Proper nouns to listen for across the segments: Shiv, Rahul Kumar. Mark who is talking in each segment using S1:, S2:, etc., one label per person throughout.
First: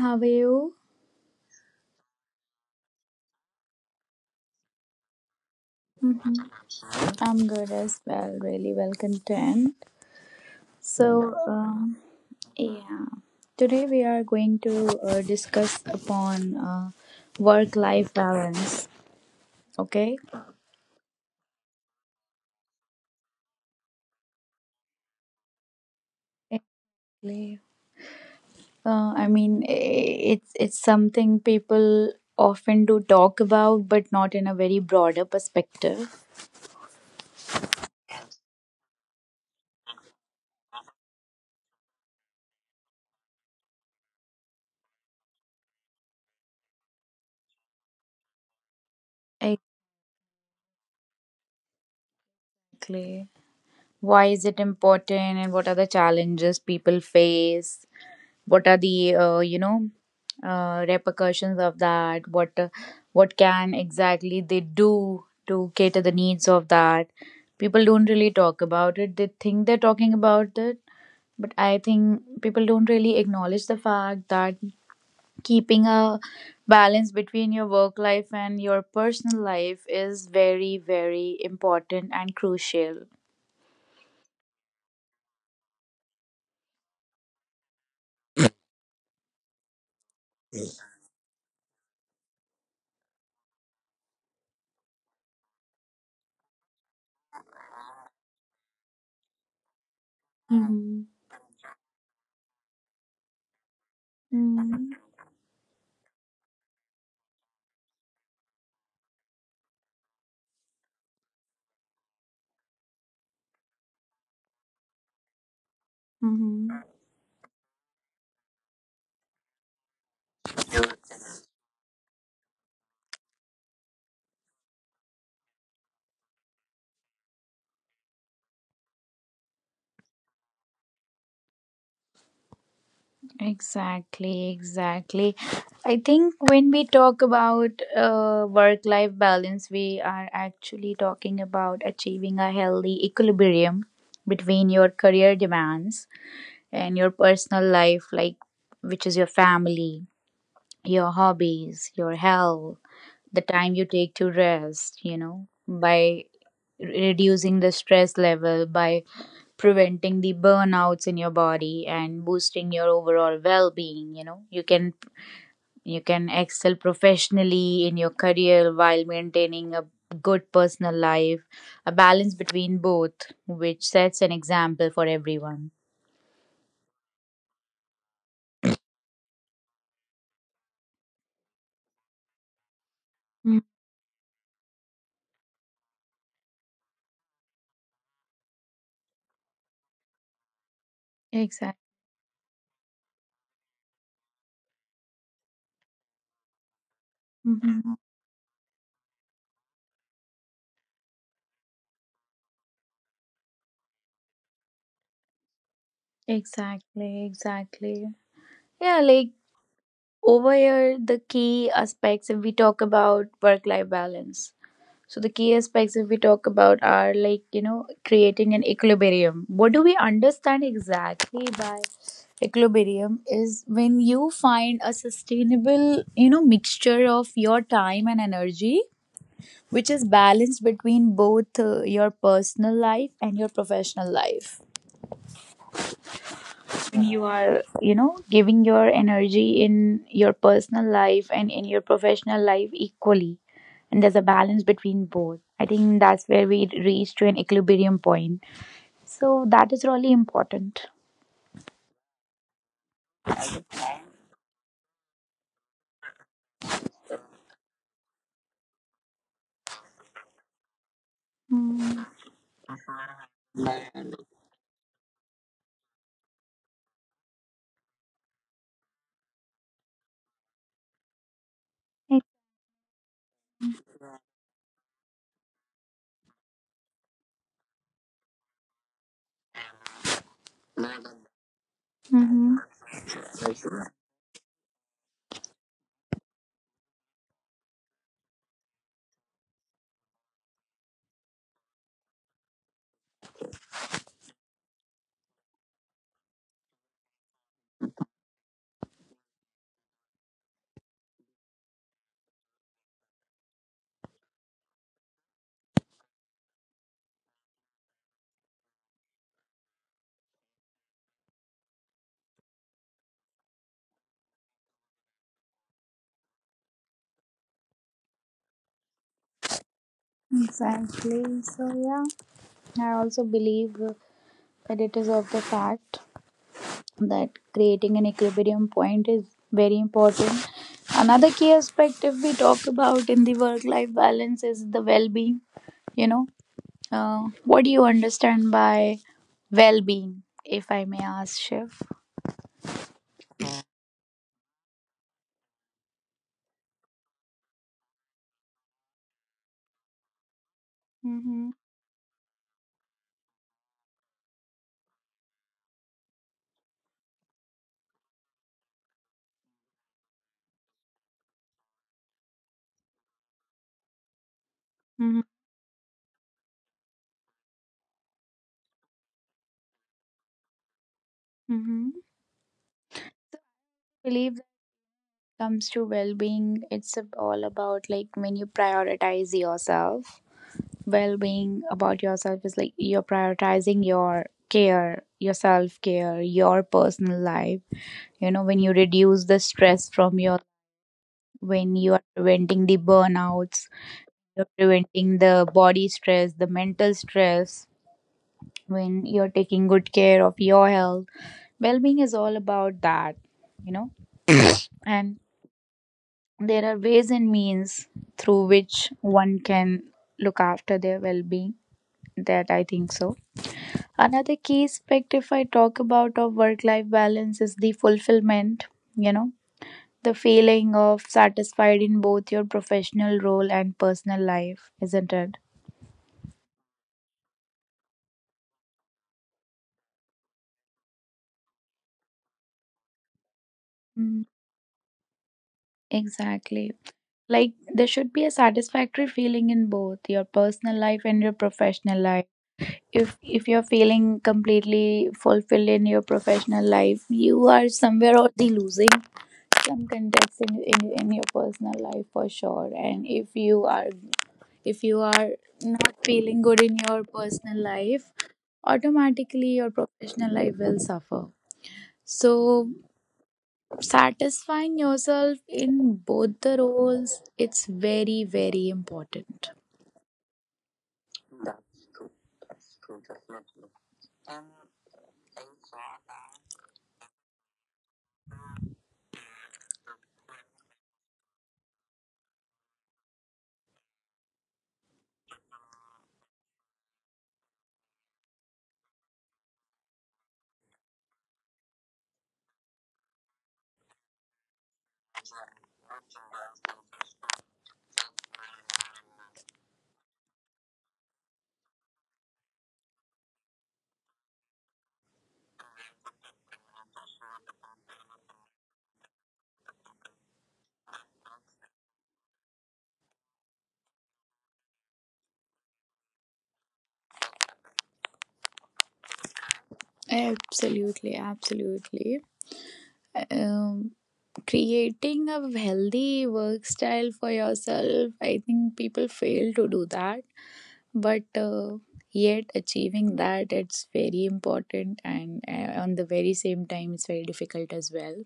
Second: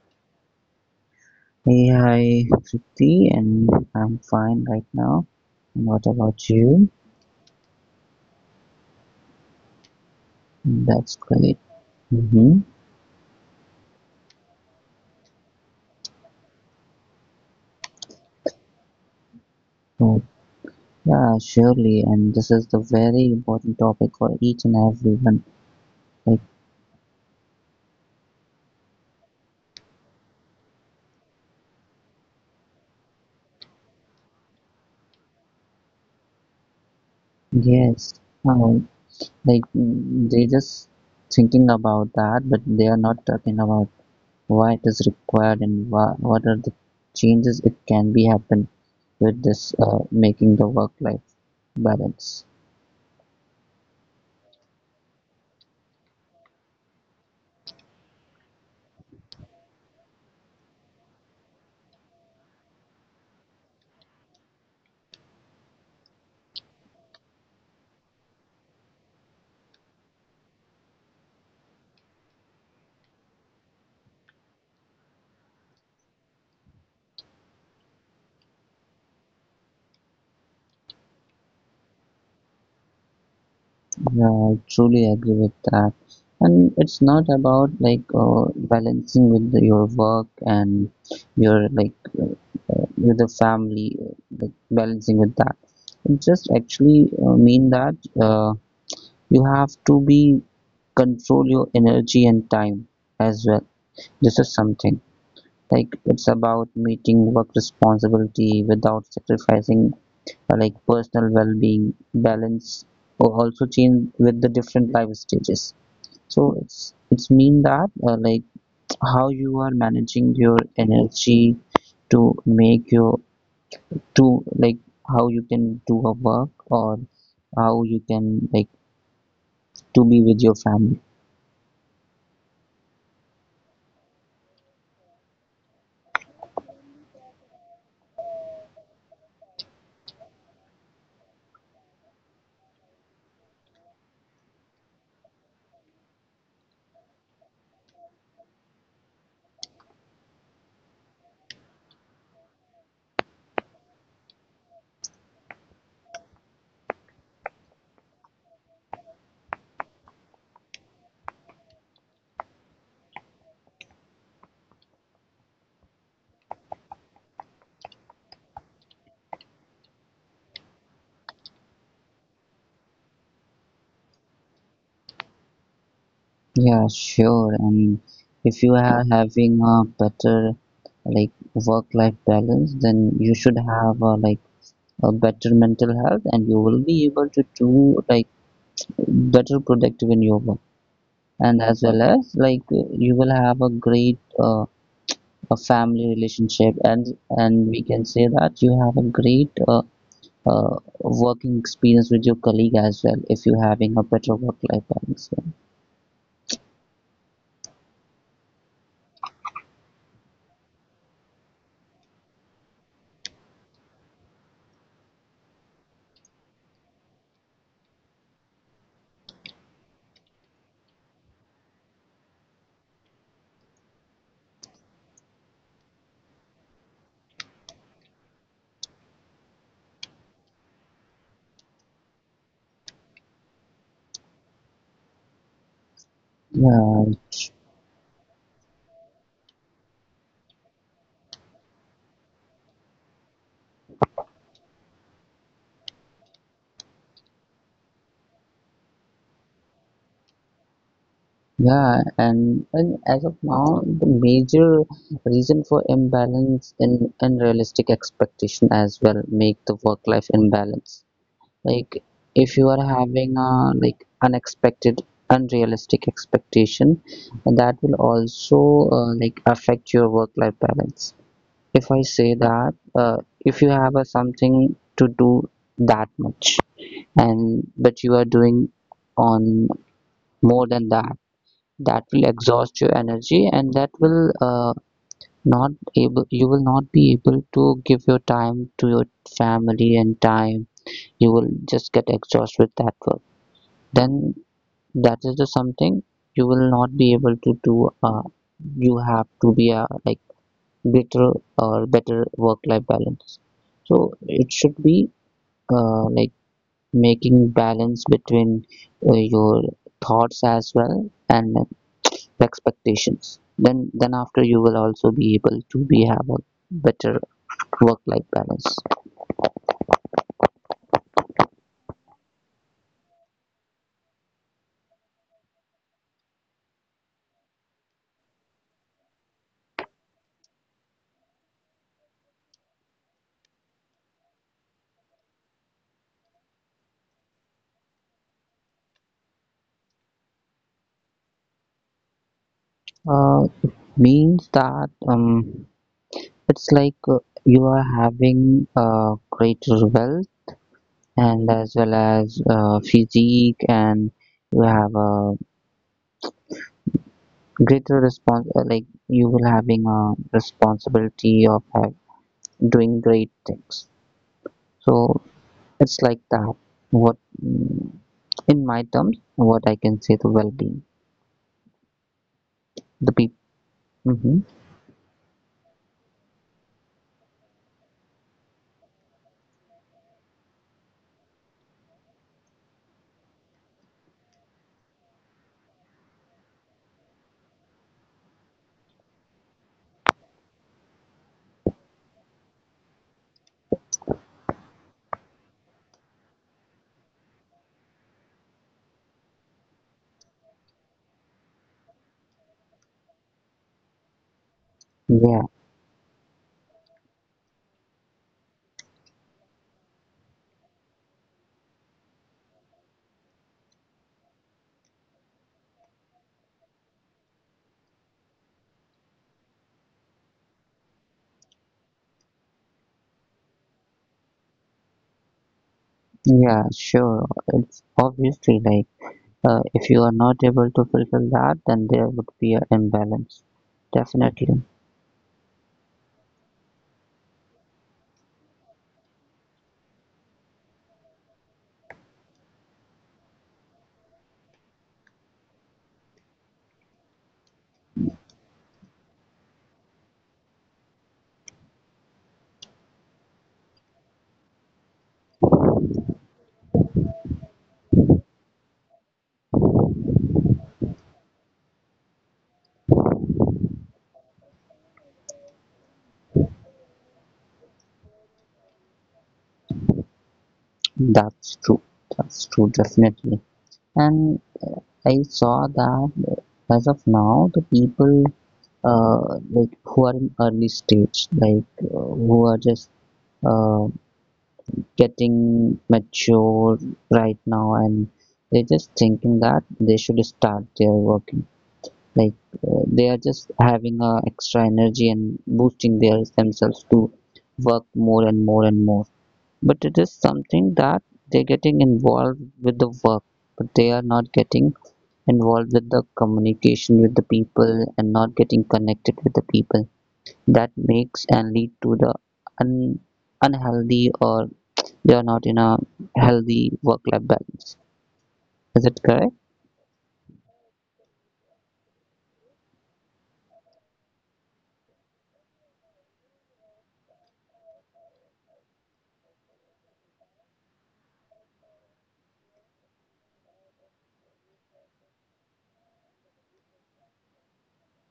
S1: How are you?
S2: Hey, hi, Kriti, and I'm fine right now. And what about you?
S1: I'm good as well. Really well content.
S2: That's
S1: So,
S2: great.
S1: um,
S2: Mm-hmm.
S1: yeah, today we are going to discuss upon work-life balance. Okay.
S2: So, yeah, surely. And this is the very important topic for each and everyone. Like,
S1: Exactly. I mean, it's something people often do talk about, but not in a very broader perspective.
S2: yes, oh, like they just thinking about that, but they are not talking about why it is required and what are the changes it can be happen with this making the work-life balance.
S1: Exactly. Why is it important, and what are the challenges people face? What are the repercussions of that, what can exactly they do to cater the needs of that? People don't really talk about it. They think they're talking about it, but I think people don't really acknowledge the fact that keeping a balance between your work life and your personal life is very important and crucial.
S2: Yeah, I truly agree with that. And it's not about like balancing with your work and your like uh, with the family, like balancing with that. It just actually mean that uh, you have to be
S1: Mm-hmm.
S2: control your energy and time as well. This is something like it's about meeting work responsibility without sacrificing like personal well-being. Balance or also change with the different life stages. So
S1: Mm-hmm.
S2: it's mean that like how you are managing your energy to make your to like how you can do a work or how you can like to be with your family.
S1: Exactly, exactly. I think when we talk about work life balance, we are actually talking about achieving a healthy equilibrium between your career demands and your personal life, like which is your family, your hobbies, your health, the time you take to rest, you know, by reducing the stress level, by preventing the burnouts in your body and boosting your overall well being. You know, you can excel professionally in your career while maintaining a good personal life, a balance between both, which sets an example for everyone.
S2: Yeah, sure. And if you are having a better like work-life balance, then you
S1: Mm.
S2: should have a, like a better mental health, and you will be able to do like better productive in your work, and
S1: Exactly.
S2: as well as like you will have a great a family relationship, and we
S1: Mhm.
S2: can say that you have a great uh, working experience with your colleague as well if you're having a better work life balance.
S1: Exactly. Exactly. Yeah, like over here, the key aspects if we talk about work life balance. So the key aspects if we talk about are like, you know, creating an equilibrium. What do we understand exactly by equilibrium is when you find a sustainable, you know, mixture of your time and energy, which is balanced between both your personal life and your professional life. When
S2: yeah
S1: you are,
S2: it's-
S1: you know, giving your energy in your personal life and in your professional life equally, and there's a balance between both, I think that's where we reach to an equilibrium point. So that is really important.
S2: yeah, and as of now, the major reason for imbalance in unrealistic expectation as well make the work life imbalance. Like if you are having a like unexpected unrealistic expectation, that will also like affect your work life balance. If I say that, uh, if you have a something to do that much, and but you are doing on more than that, that will
S1: Mm-hmm.
S2: exhaust your energy, and that will, uh, not able, you will not be able to give your time to your family and time. You will just get exhausted with that work, then that is the something you will not be able to do. Uh, you have to be a like better or better work life balance. So it should be like making balance between your thoughts as well and expectations. Then after you will also be able to be have a better work life balance.
S1: Exactly. So yeah, I also believe that it is of the fact, that creating an equilibrium point is very important. Another key aspect, if we talk about in the work life balance, is the well being. You know, what do you understand by well being, if I may ask, Shiv?
S2: It means that it's like you are having greater wealth,
S1: Mm-hmm.
S2: and as well as physique, and you have a greater response, like you will having a responsibility of have, doing great things.
S1: Mm-hmm.
S2: So it's like that what, mm, in my terms what I can say, the well-being,
S1: Mm-hmm.
S2: the people.
S1: Believe that
S2: Hmm.
S1: comes to well-being, it's all about, like, when you prioritize yourself. Well-being about yourself is like you're prioritizing your care, your self-care, your personal life. You know, when you reduce the stress from your, when you are preventing the burnouts, you're preventing the body stress, the mental stress, when you're taking good care of your health, well-being is all about that, you know. And
S2: Yeah.
S1: there are ways and means through which one can look after their well-being, that I think so. Another key aspect if I talk about of work life balance is the fulfillment, you know. The feeling of satisfied in both your professional role and personal life, isn't it?
S2: Yeah, sure. It's obviously like if you are not able to fulfill that, then there would be an imbalance,
S1: Mm,
S2: definitely.
S1: exactly. Like, there should be a satisfactory feeling in both your personal life and your professional life. If you're feeling completely fulfilled in your professional life, you are somewhere or the losing some context in your personal life for sure. And if you are not feeling good in your personal life, automatically your professional life will suffer. So satisfying yourself in both the roles, it's very important.
S2: That's true. That's true, definitely. And I saw that, as of now, the people like who are in early stage, like who are just uh, getting mature right now, and they're just thinking that they should start their working. Like they are just having extra energy and boosting their themselves to work more and more and more. But it is something that they're getting involved with the work, but they are not getting involved with the communication with the people and not getting connected with the people, that makes and lead to the un- unhealthy, or they are not in a healthy work life balance. Is it correct?
S1: Absolutely, absolutely. um, Creating a healthy work style for yourself, I think people fail to do that, but yet achieving that, it's very important, and on the very same time it's very difficult as well.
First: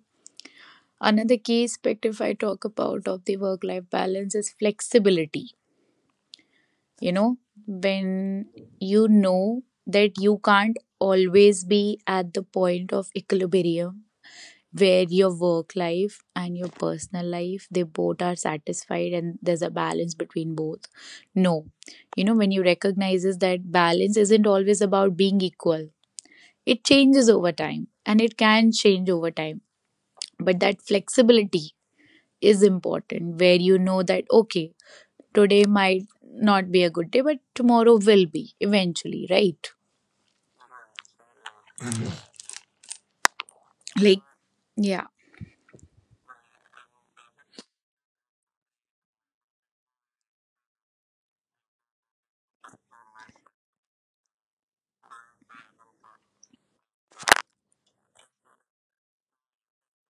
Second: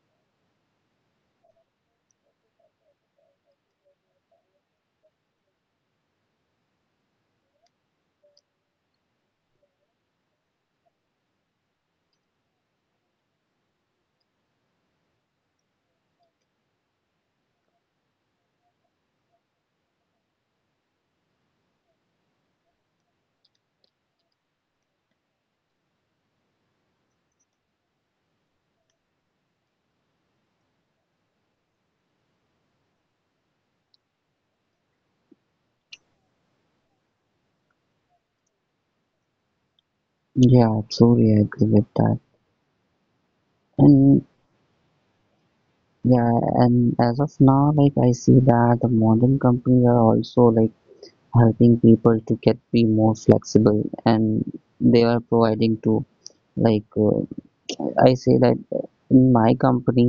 S1: Another key aspect if I talk about of the work life balance is flexibility. You know, when you know that you can't always be at the point of equilibrium where your work life and your personal life, they both are satisfied and there's a balance between both. No, you know, when you recognizes that balance isn't always about being equal, it changes over time and it can change over time. But that flexibility is important, where you know that okay, today might not be a good day but tomorrow will be, eventually, right?
S2: Yeah, absolutely, I agree with that.
S1: Like,
S2: And
S1: yeah.
S2: yeah, and as of now, like I see that the modern companies are also like helping people to get be more flexible, and they are providing to like, I say that in my company,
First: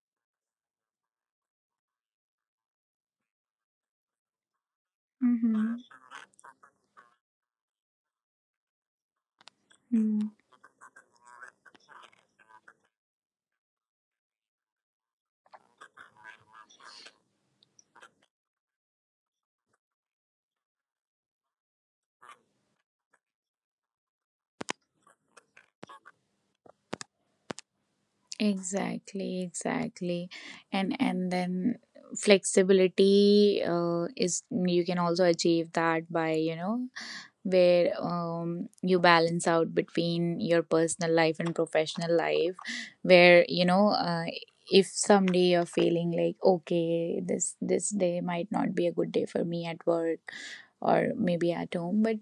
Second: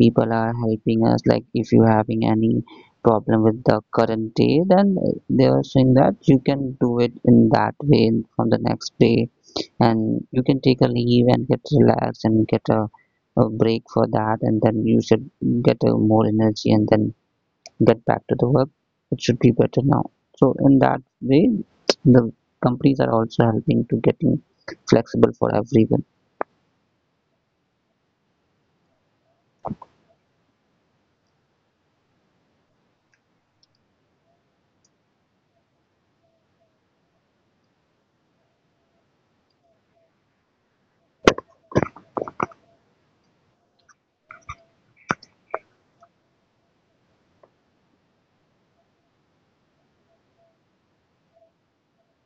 S2: people are helping us. Like if you're having any problem with the current day, then they are
S1: Mm-hmm.
S2: saying that you can do it in that way from the next day, and you can take a leave and get relaxed and get a break for that, and then you should get a more energy and then get back to the work. It should be better now. So in that way, the companies are also helping to getting flexible for everyone.
S1: Exactly, exactly. And then flexibility is you can also achieve that by, you know, where you balance out between your personal life and professional life, where, you know, if someday you're feeling like okay this day might not be a good day for me at work or maybe at home, but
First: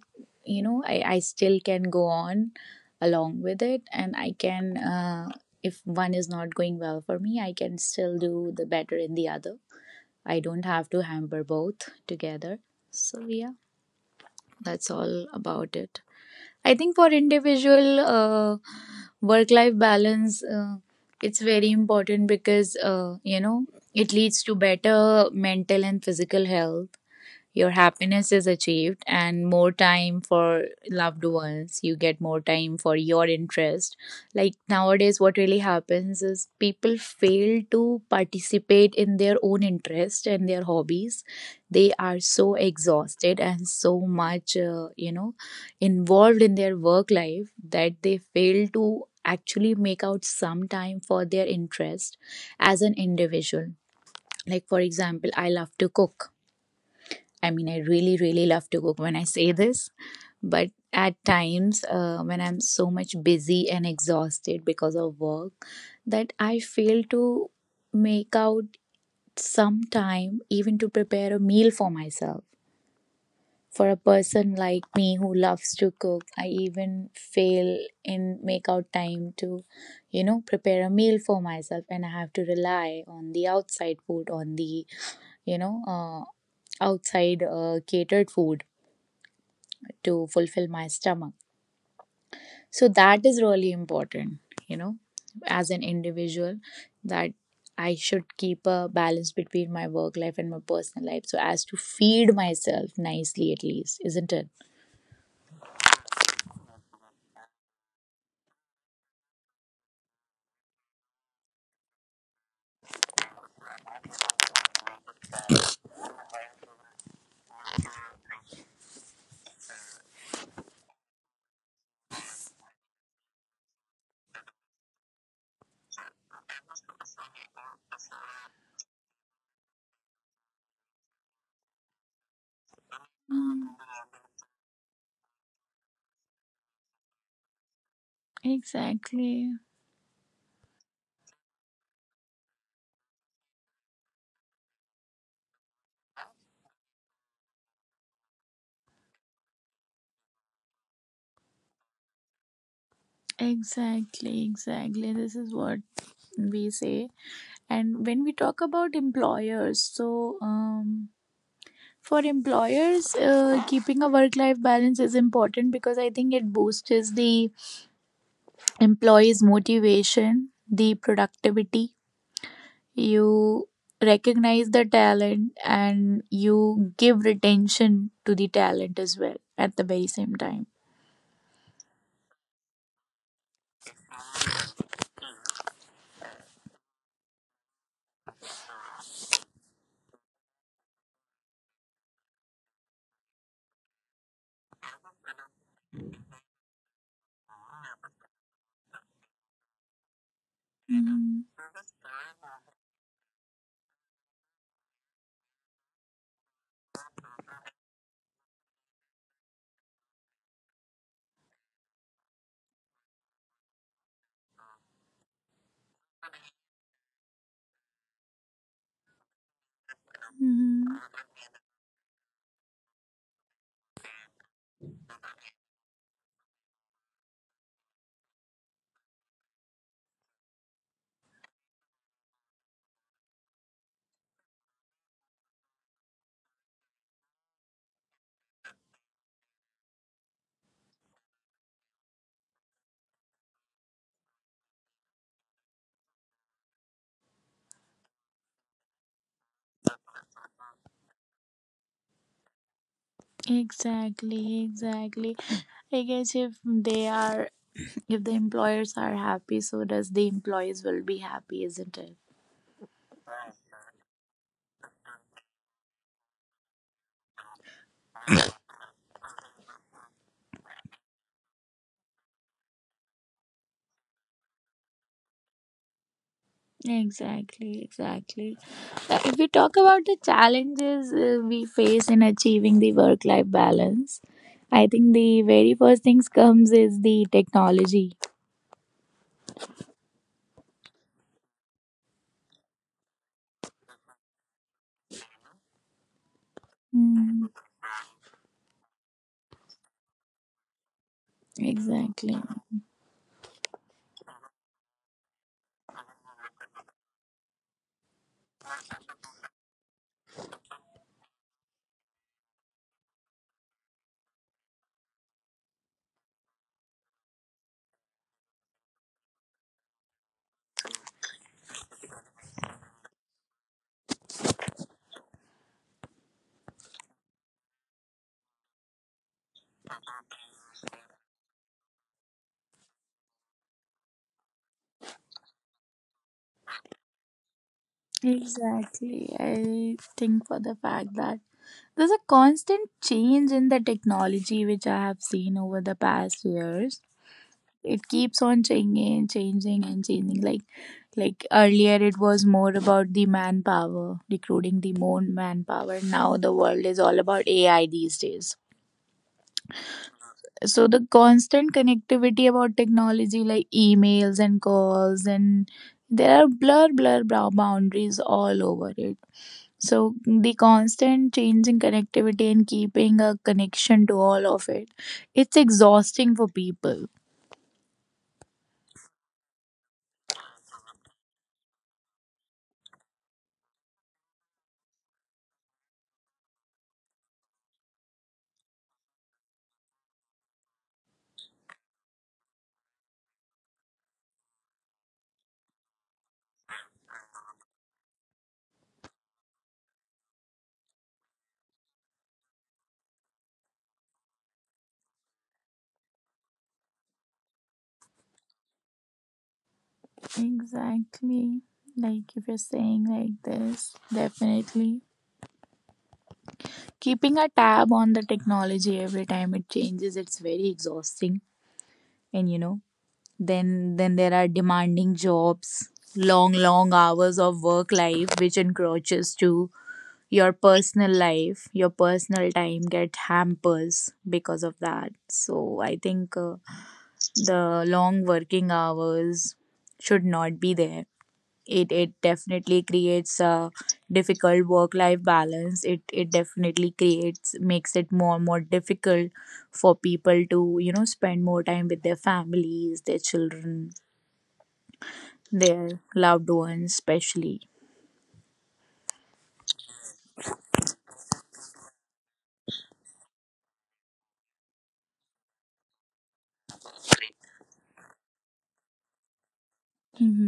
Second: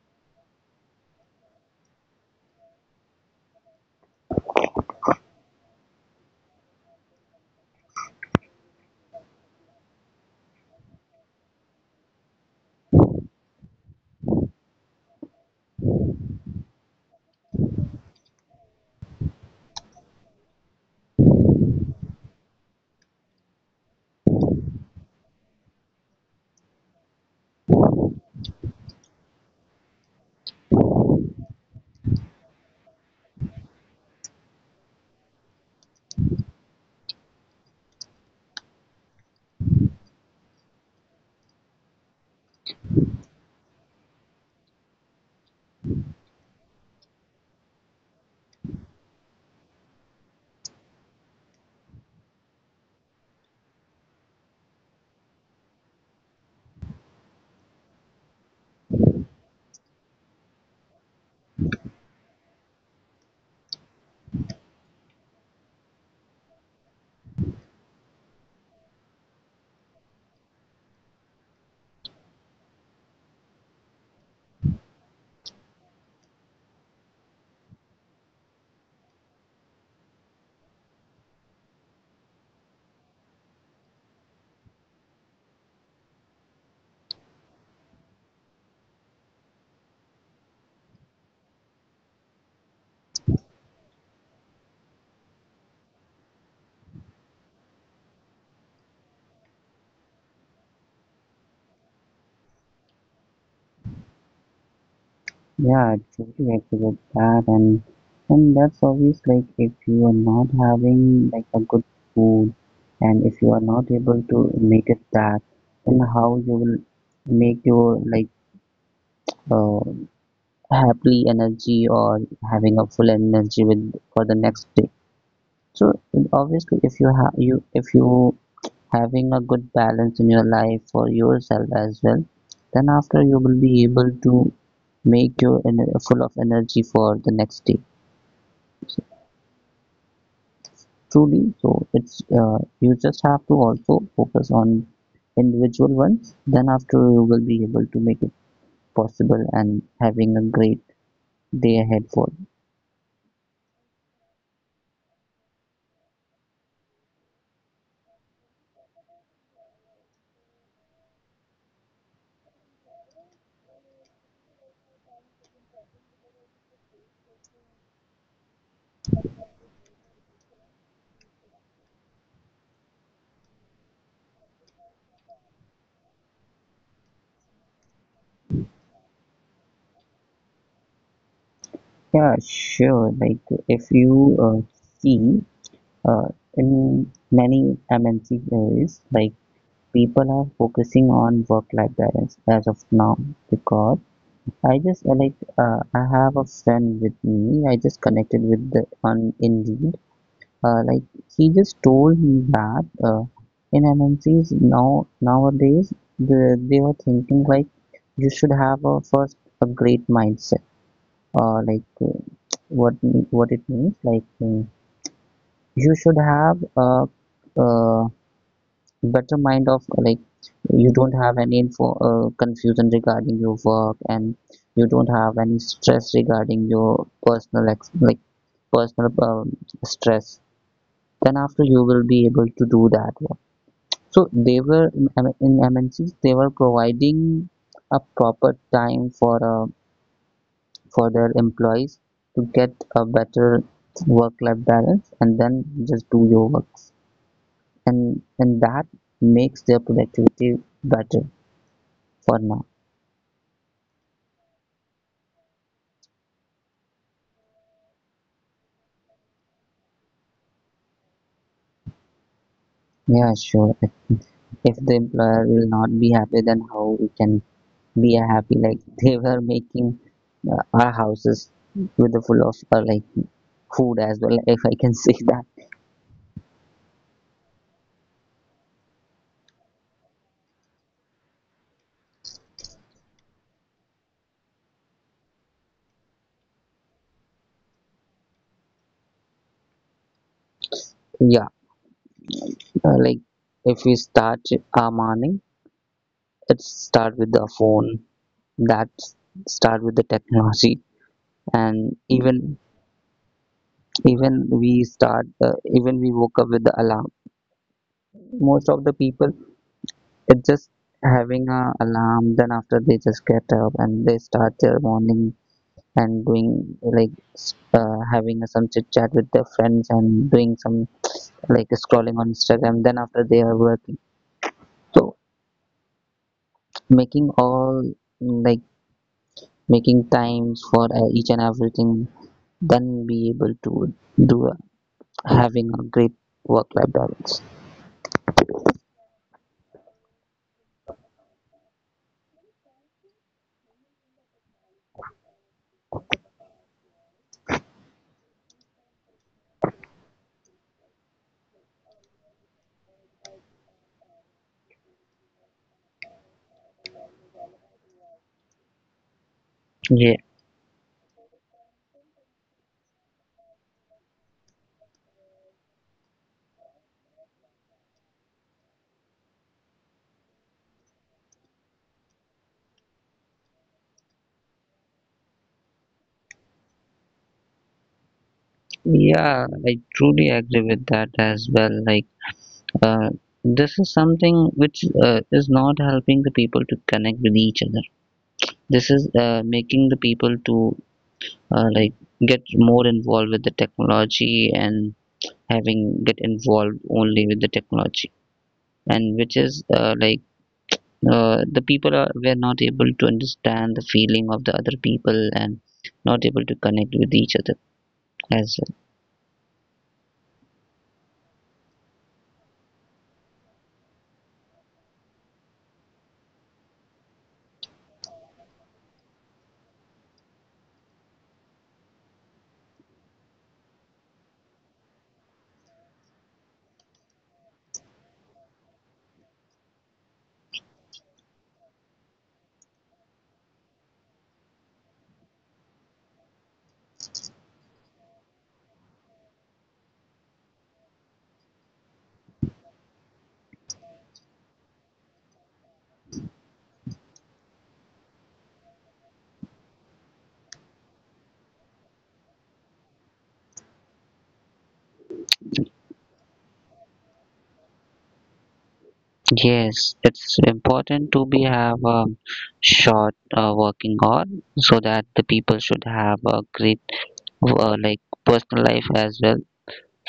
S1: you know I still can go on along with it, and I can, if one is not going well for me, I can still do the better in the other. I don't have to hamper both together. So yeah, that's all about it. I think for individual work life balance, it's very important, because you know, it leads to better mental and physical health, your happiness is achieved, and more time for loved ones. You get more time for your interest. Like nowadays what really happens is people fail to participate in their own interest and their hobbies. They are so exhausted and so much, uh, involved in their work life that they fail to actually make out some time for their interest as an individual. Like, for example, I love to cook. I mean, I really, really love to cook when I say this, but at times when I'm so much busy and exhausted because of work, that I fail to make out some time even to prepare a meal for myself. For a person like me who loves to cook, I even fail in make out time to, you know, prepare a meal for myself, and I have to rely on the outside food, on the, you know, uh, outside catered food to fulfill my stomach. So that is really important, you know, as an individual, that I should keep a balance between my work life and my personal life so as to feed myself nicely at least, isn't it?
S2: Yeah, totally agree with that, and that's always like if you are not having like a good food, and if you are not able to make it that, then how you will make your like uh, happy energy or having a full energy with for the next day. So obviously, if you having a good balance in your life for yourself as well, then after you will be able to make your ener full of energy for the next day.
S1: Exactly,
S2: Truly, so it's you just have to also focus on individual ones. Then after you will be able to make it possible and having a great day ahead for you.
S1: exactly, exactly. This is what we say. And when we talk about employers, so for employers, keeping a work life balance is important because I think it boosts the employees' motivation, the productivity. You recognize the talent and you give retention to the talent as well at the very same time.
S2: Yeah, sure. Like if you see, uh, in many MNC areas, like people are focusing on work-life balance as of now, because I just like I have a friend with me. I just connected with the on Indeed. Like he
S1: Mhm,
S2: just told me that in MNCs now nowadays, they were thinking like you should have a first a great mindset. Like what what it means, like, you should have a, uh better mind of like you
S1: mhm.
S2: don't have any info confusion regarding your work, and you don't have any stress regarding your personal like personal stress, then after you will be able to do that one. So they were in in MNCs they were providing a proper time for their employees to get a better work life balance, and then just do your works, and that makes their productivity better for now.
S1: Exactly, exactly. I guess if they are, if the employers are happy, so does the employees will be happy, isn't it?
S2: Yeah, sure. If the employer will not be happy, then how we can be happy? Like they were making our houses with the full of like food as well, if I can say that.
S1: Exactly, exactly. If we talk about the challenges we face in achieving the work life balance, I think the very first things comes is the technology.
S2: Yeah, like if we start our morning, it's start with
S1: Hmm.
S2: the phone, that start with the technology. And
S1: Exactly.
S2: even we start, even we woke up with the alarm, most of the people, it's just having a alarm, then after they just get up and they start their morning and doing like having some chit chat with their friends and doing some like scrolling on Instagram, then after they are working. So, making all like making times for each and everything, then be able to do having a great work life balance.
S1: Exactly. I think for the fact that there's a constant change in the technology, which I have seen over the past years. It keeps on changing, like earlier it was more about the manpower, recruiting the more manpower. Now the world is all about AI these days.
S2: Yeah,
S1: So the constant connectivity about technology like emails and calls, and there are blur blur brow boundaries all over it. So the constant change in connectivity and keeping a connection to all of it, it's exhausting for people.
S2: yeah, I truly agree with that as well. Like uh, this is something which is not helping the people to connect with each other. This is making the people to like get more involved with the technology and having get involved only with the technology, and which is like the people are, were not able to understand the feeling of the other people and not able to connect with each other as well.
S1: Exactly. Like if you're saying like this, definitely. Keeping a tab on the technology every time it changes, it's very exhausting. And you know, then there are demanding jobs, long hours of work life, which encroaches to your personal life. Your personal time get hampers because of that. So I think the long working hours should not be there. It definitely creates a difficult work life balance. It definitely creates, makes it more difficult for people to, you know, spend more time with their families, their children, their loved ones especially.
S2: Yes, it's important to be have a short working hour, so that the people should have a great like personal life as well,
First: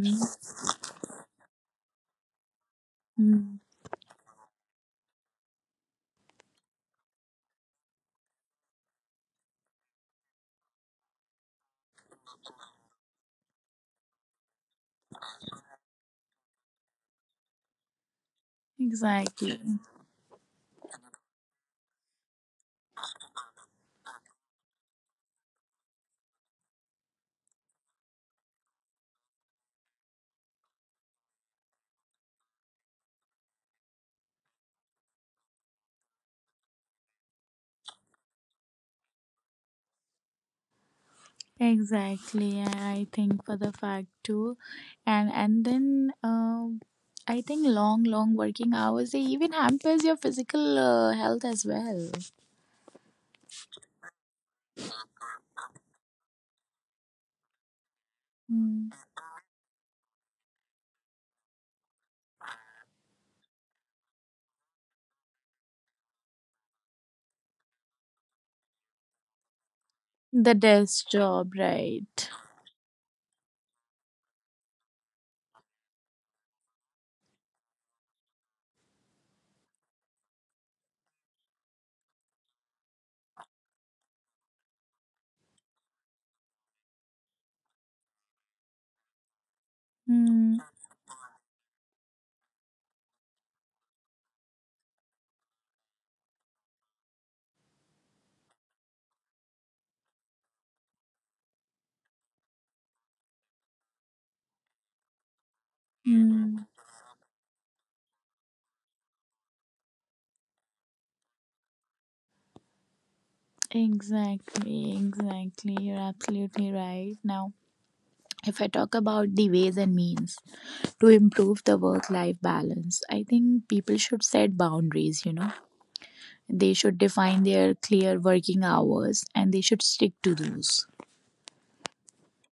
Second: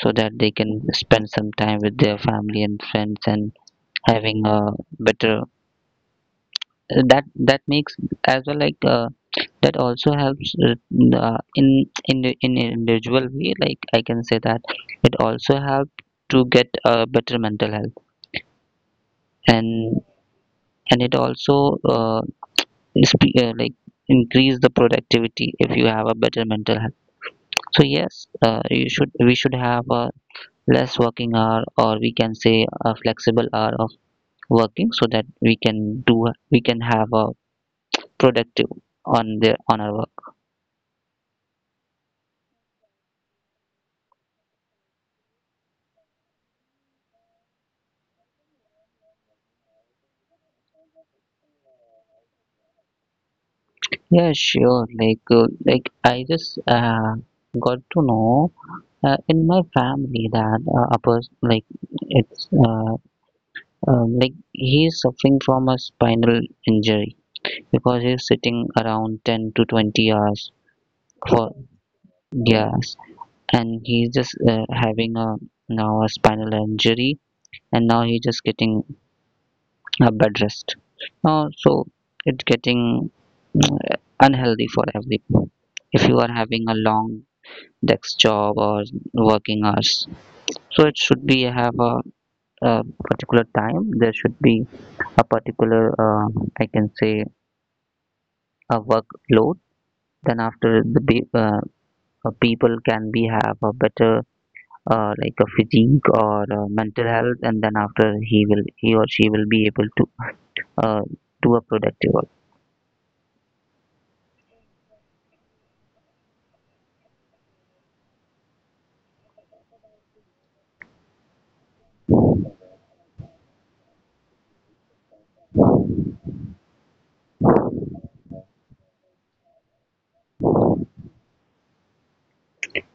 S2: so that they can spend some time with their family and friends and having a better, that that makes as well like that also helps the in in an individual way, like I can say that it also helps to get a better mental health, and
S1: Exactly.
S2: and it also uh, like increase the productivity if you have a better mental health. So yes, you should we should have a less working hour, or we can say a flexible hour of working, so that we can do we can have a productive on our work.
S1: Exactly. I think for the fact too. And then I think long working hours, they even hampers your physical health as well.
S2: Yeah, sure. Like like I just got to know in my family that a person like it's like he's suffering from a spinal injury because he's sitting around 10 to 20 hours
S1: The desk
S2: for
S1: job, right?
S2: years, and he's just having a now a spinal injury, and now he's just getting a bed rest. So it's getting mm, unhealthy for everyone if you are having a long desk job or working hours. So
S1: Hmm.
S2: it should be have a particular time. There should be a particular, I can say, a workload. Then after people can be have a better like a physique or
S1: Hmm.
S2: mental health, and then after he or she will be able to uh, do a productive work.
S1: Exactly, exactly. You're absolutely right. Now, if I talk about the ways and means to improve the work life balance, I think people should set boundaries, you know. They should define their clear working hours and they should stick to those.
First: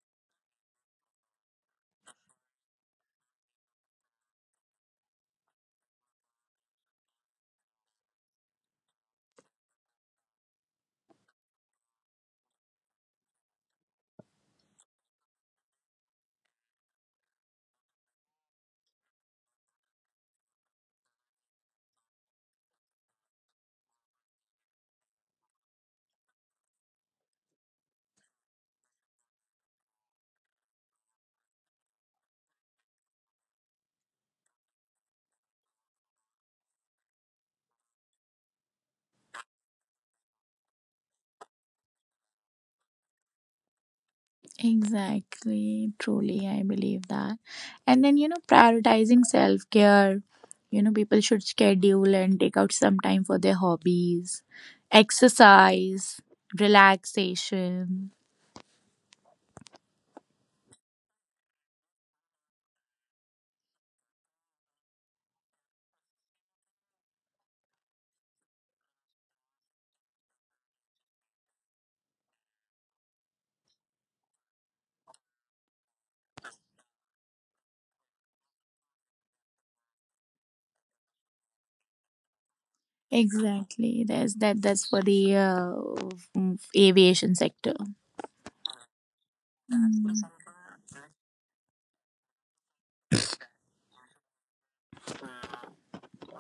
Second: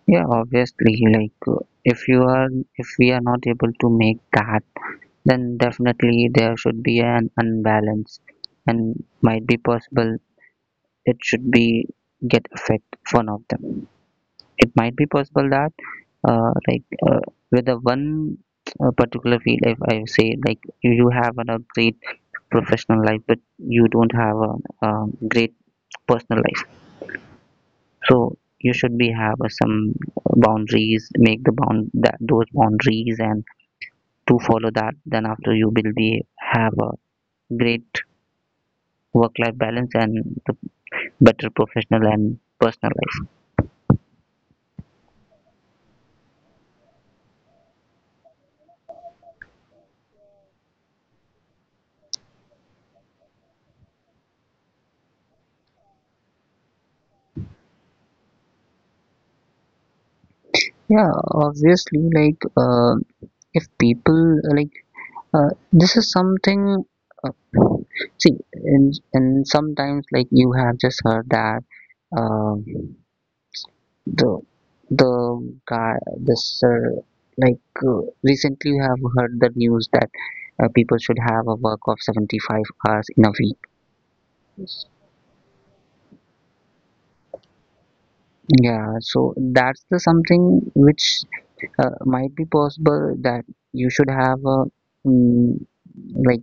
S2: Yeah, obviously, like if we are not able to make that, then definitely there should be an unbalance, and might be possible it should be get affect one of them. It might be possible that like with the one particular field, if I say, like, you have a great professional life, but you don't have um great personal life. So you should be have some boundaries, make the bound that those boundaries and to follow that. Then after you will be have a great work-life balance and the better professional and personal life.
S1: Exactly, truly, I believe that. And then, you know, prioritizing self care. You know, people should schedule and take out some time for their hobbies, exercise, relaxation.
S2: Yeah, obviously, like if people like this is something. Uh, See, and sometimes like you have just heard that um the the guy this like recently you have heard the news that people should have a work of 75 hours in a week.
S1: Exactly, that's that. That's for the aviation sector.
S2: Yeah, so that's the
S1: Mm,
S2: something which might be possible that you should have a, mm, like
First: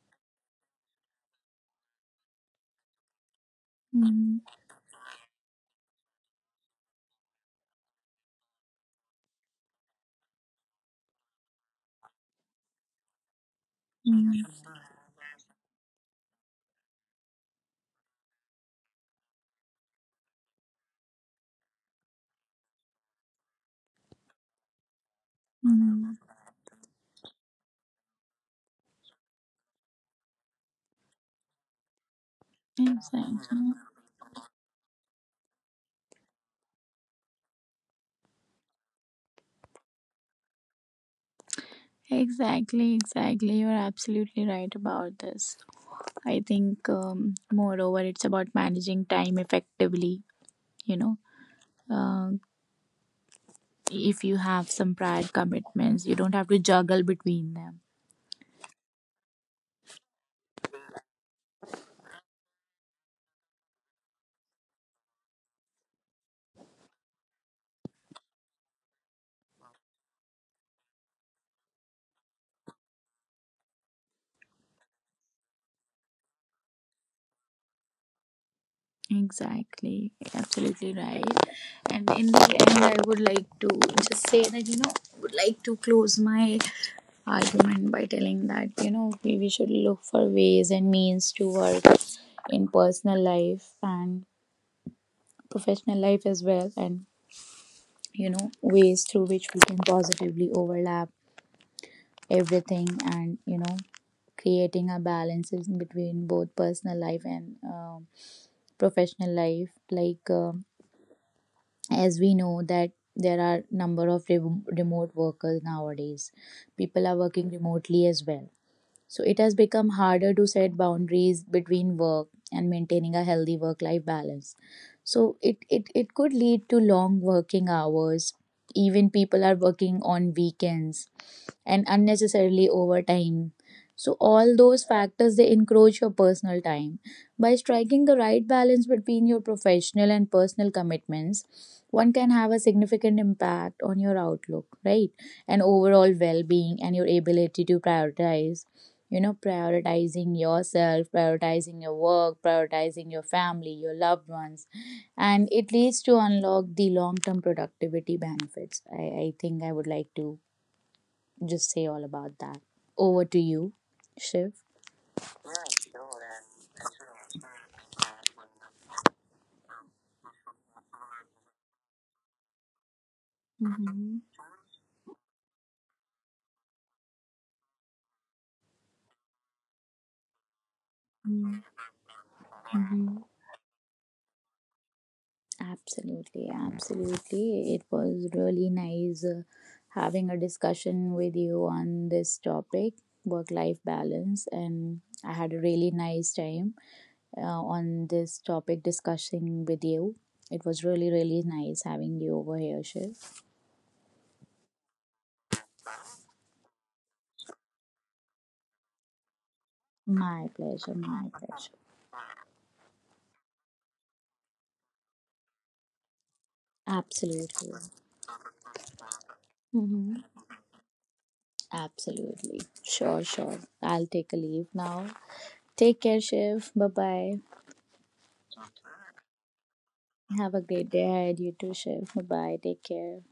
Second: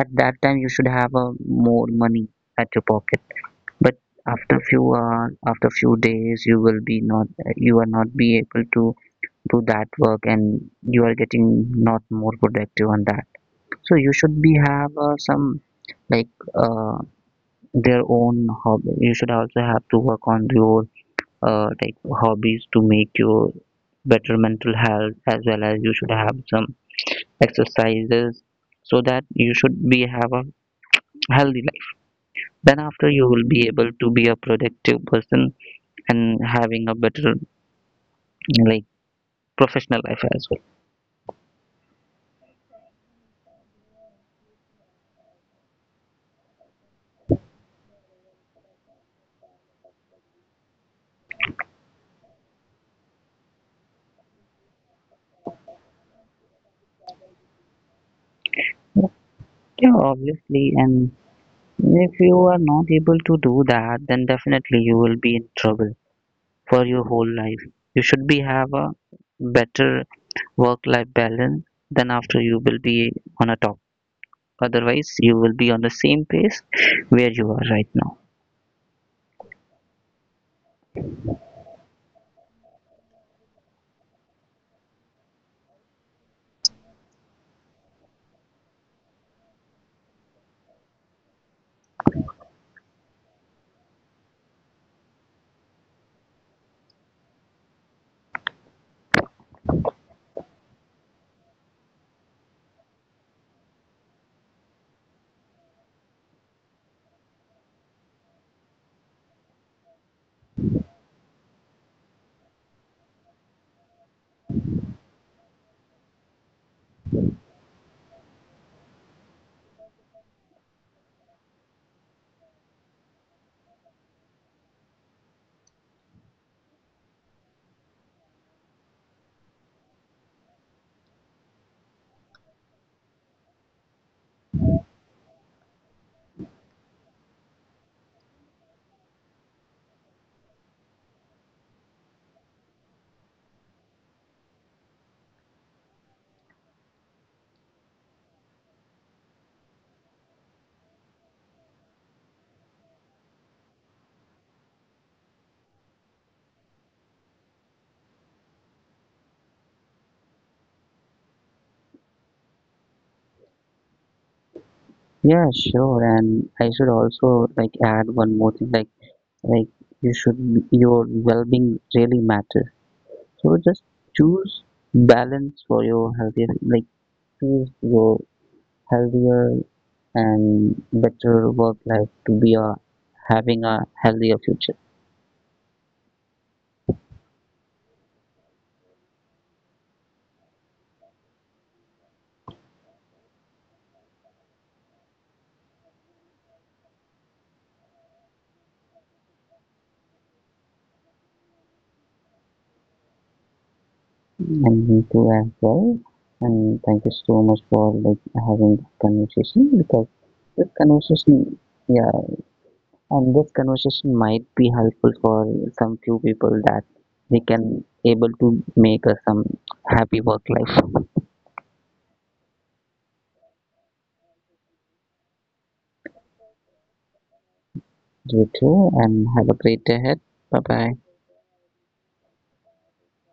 S2: at that time you should have a more money at your pocket, but
S1: mm,
S2: after few days you are not be able to do that work, and you are getting not more productive on that. So you should be
S1: mm,
S2: have some like uh, their own hobby. You should also have to work on your like hobbies to make your better mental health, as well as you should
S1: mm.
S2: have some exercises, so that you should be have a healthy life. Then after you will be
S1: Exactly,
S2: able to be a productive person and having a better like professional life as
S1: exactly, exactly. You're absolutely right about this. I think, moreover, it's about managing time effectively. You know, uh, if you have some prior commitments, you don't have to juggle between them.
S2: well. Yeah, obviously, and if you are not able to do that, then definitely you will be in trouble for your whole life. You should be have a better work life balance. Then after you will be on a top, otherwise you will be on the same pace where you are right now.
S1: Exactly, absolutely right. And in the end, I would like to just say that, you know, would like to close my argument by telling that, you know, we should look for ways and means to work in personal life and professional life as well, and you know, ways through which we can positively overlap everything, and you know, creating a balance is between both personal life and professional life. Like um, as we know that there are number of remote workers nowadays, people are working remotely as well. So it has become harder to set boundaries between work and maintaining a healthy work life balance. So it could lead to long working hours. Even people are working on weekends and unnecessarily overtime. So all those factors, they encroach your personal time. By striking the right balance between your professional and personal commitments, one can have a significant impact on your outlook, right? And overall well being, and your ability to prioritize, you know, prioritizing yourself, prioritizing your work, prioritizing your family, your loved ones. And it leads to unlock the long term productivity benefits. I think I would like to just say all about that. Over to you, Shiv.
S2: Yeah, sure. And I should also like add one more thing. Like you should your well-being really matters. So just
S1: Mm-hmm.
S2: choose balance for your healthier. Like choose your healthier and better work life to be a
S1: Mm-hmm.
S2: having a healthier future.
S1: Absolutely, absolutely. It was really nice having a discussion with you on this topic, work life balance, and I had a really nice time on this topic discussing with you. It was really, really nice having you over here, Shiv.
S2: And me too as well. And thank you so much for like having this conversation, because
S1: My
S2: this
S1: pleasure, my
S2: conversation,
S1: pleasure.
S2: yeah. And this conversation might be helpful for some few people that they
S1: Absolutely.
S2: can able to make some happy
S1: Mm-hmm.
S2: work life.
S1: Absolutely. Sure. I'll take a leave now. Take care, Shiv. Bye bye.
S2: You too, and have a great day ahead.
S1: Have
S2: Bye
S1: a great
S2: bye.
S1: day ahead. You too, Shiv. Bye bye. Take care.